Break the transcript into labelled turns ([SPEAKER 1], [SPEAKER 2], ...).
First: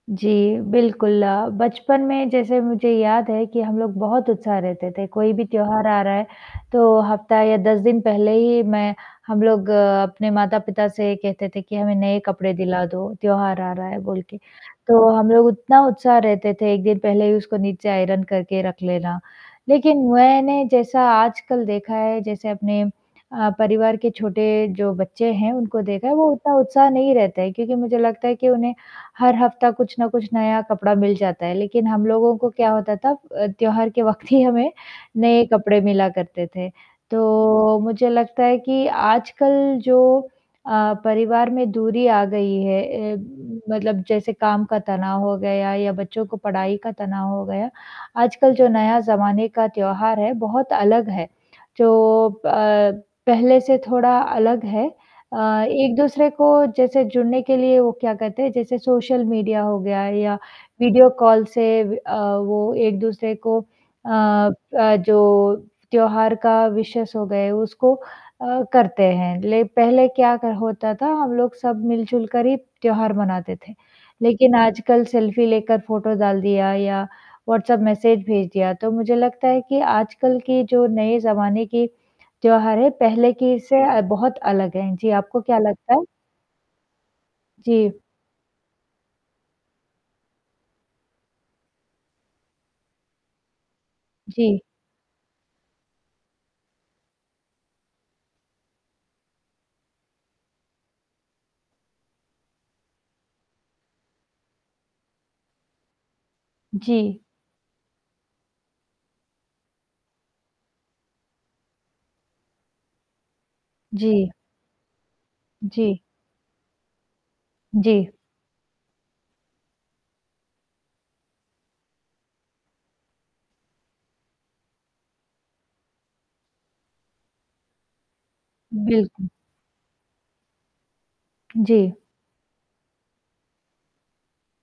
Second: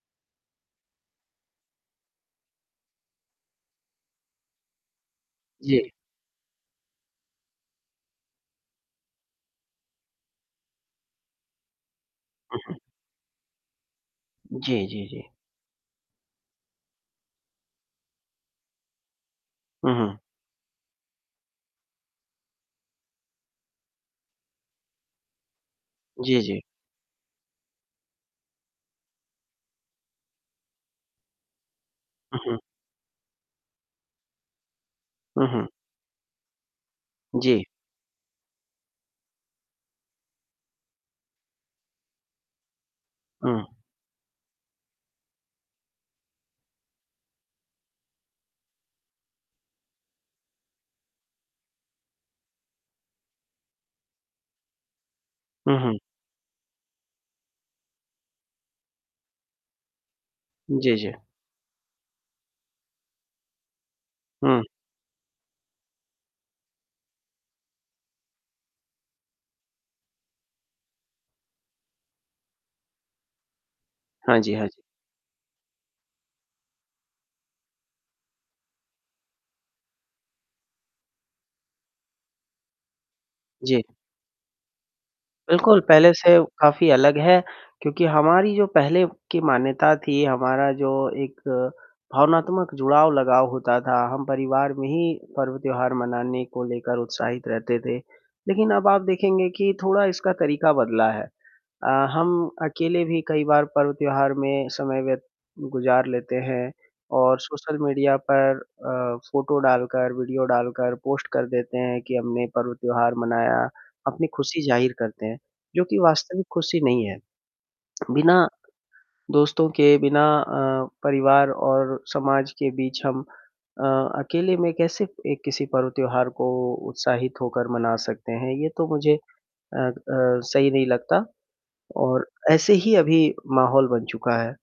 [SPEAKER 1] जी, बिल्कुल, बचपन में जैसे मुझे याद है कि हम लोग बहुत उत्साह रहते थे, कोई भी त्योहार
[SPEAKER 2] जी।
[SPEAKER 1] आ रहा है, तो हफ्ता या 10 दिन पहले ही मैं हम लोग अपने माता-पिता से कहते थे कि हमें नए कपडे
[SPEAKER 2] हुँ, हुँ।
[SPEAKER 1] दिला दो, त्योहार आ रहा है बोल के,
[SPEAKER 2] जी, जी,
[SPEAKER 1] तो
[SPEAKER 2] जी।
[SPEAKER 1] हम लोग उतना उत्साह रहते थे 1 दिन पहले ही उसको नीचे आयरन करके रख लेना।
[SPEAKER 2] हुँ,
[SPEAKER 1] लेकिन
[SPEAKER 2] हुँ।
[SPEAKER 1] मैंने जैसा आजकल देखा है, जैसे अपने अ, परिवार के छोटे जो बच्चे हैं, उनको देखा है वो
[SPEAKER 2] जी,
[SPEAKER 1] उतना
[SPEAKER 2] जी।
[SPEAKER 1] उत्साह नहीं रहता है, क्योंकि मुझे लगता है कि उन्हें हर हफ्ता कुछ ना कुछ नया कपड़ा मिल जाता है, लेकिन हम लोगों
[SPEAKER 2] हुँ,
[SPEAKER 1] को
[SPEAKER 2] हुँ।
[SPEAKER 1] क्या होता था अ, त्योहार के वक़्त ही हमें
[SPEAKER 2] हुँ,
[SPEAKER 1] नए
[SPEAKER 2] हुँ।
[SPEAKER 1] कपड़े मिला करते थे।
[SPEAKER 2] जी।
[SPEAKER 1] तो, मुझे लगता है कि आजकल जो अ, परिवार में दूरी आ गई है अ,
[SPEAKER 2] हुँ।
[SPEAKER 1] मतलब जैसे काम का तनाव हो गया या बच्चों को पढ़ाई का तनाव हो गया, आजकल जो नया ज़माने का त्योहार है, बहुत अलग है, जो प पहले से थोड़ा अलग है अ,
[SPEAKER 2] हुँ, हुँ।
[SPEAKER 1] एक-दूसरे को जैसे जुड़ने के लिए वो क्या कहते हैं, जैसे सोशल मीडिया हो गया या
[SPEAKER 2] जी,
[SPEAKER 1] वीडियो
[SPEAKER 2] जी।
[SPEAKER 1] कॉल से व अ, वो एक-दूसरे को अ
[SPEAKER 2] हुँ।
[SPEAKER 1] अ, जो त्योहार का विशेज़ हो गए, उसको अ, करते हैं। ले पहले क्या क होता था, हम लोग सब मिल जुलकर ही त्योहार मनाते थे,
[SPEAKER 2] हाँ जी,
[SPEAKER 1] लेकिन
[SPEAKER 2] हाँ जी।
[SPEAKER 1] आजकल सेल्फी लेकर फोटो डाल दिया या व्हाट्सएप मैसेज भेज दिया, तो मुझे लगता है कि आजकल की जो नए ज़माने की त्योहार है, पहले की
[SPEAKER 2] जी।
[SPEAKER 1] इससे अ, बहुत अलग है, जी आपको क्या
[SPEAKER 2] बिल्कुल,
[SPEAKER 1] लगता है?
[SPEAKER 2] पहले से काफ़ी अलग है,
[SPEAKER 1] जी।
[SPEAKER 2] क्योंकि हमारी जो पहले की मान्यता थी, हमारा जो एक भावनात्मक जुड़ाव लगाव होता था, हम
[SPEAKER 1] जी।
[SPEAKER 2] परिवार में ही पर्व, त्योहार मनाने को लेकर उत्साहित रहते थे। लेकिन अब आप देखेंगे कि थोड़ा इसका तरीका बदला है अ, हम अकेले भी कई बार पर्व, त्योहार में समय व्य गुज़ार लेते हैं
[SPEAKER 1] जी।
[SPEAKER 2] और सोशल मीडिया पर अ, फोटो डालकर, वीडियो डालकर पोस्ट कर देते हैं कि हमने पर्व, त्योहार मनाया, अपनी
[SPEAKER 1] जी।
[SPEAKER 2] खुशी जाहिर करते हैं, जो कि
[SPEAKER 1] जी।
[SPEAKER 2] वास्तविक खुशी नहीं है।
[SPEAKER 1] जी।
[SPEAKER 2] बिना दोस्तों के बिना अ, परिवार और समाज के बीच हम अ, अकेले में कैसे एक किसी पर्व, त्योहार को उत्साहित होकर मना सकते हैं, ये तो मुझे
[SPEAKER 1] बिल्कुल।
[SPEAKER 2] अ अ, सही नहीं लगता
[SPEAKER 1] जी।
[SPEAKER 2] और ऐसे ही अभी माहौल बन चुका है।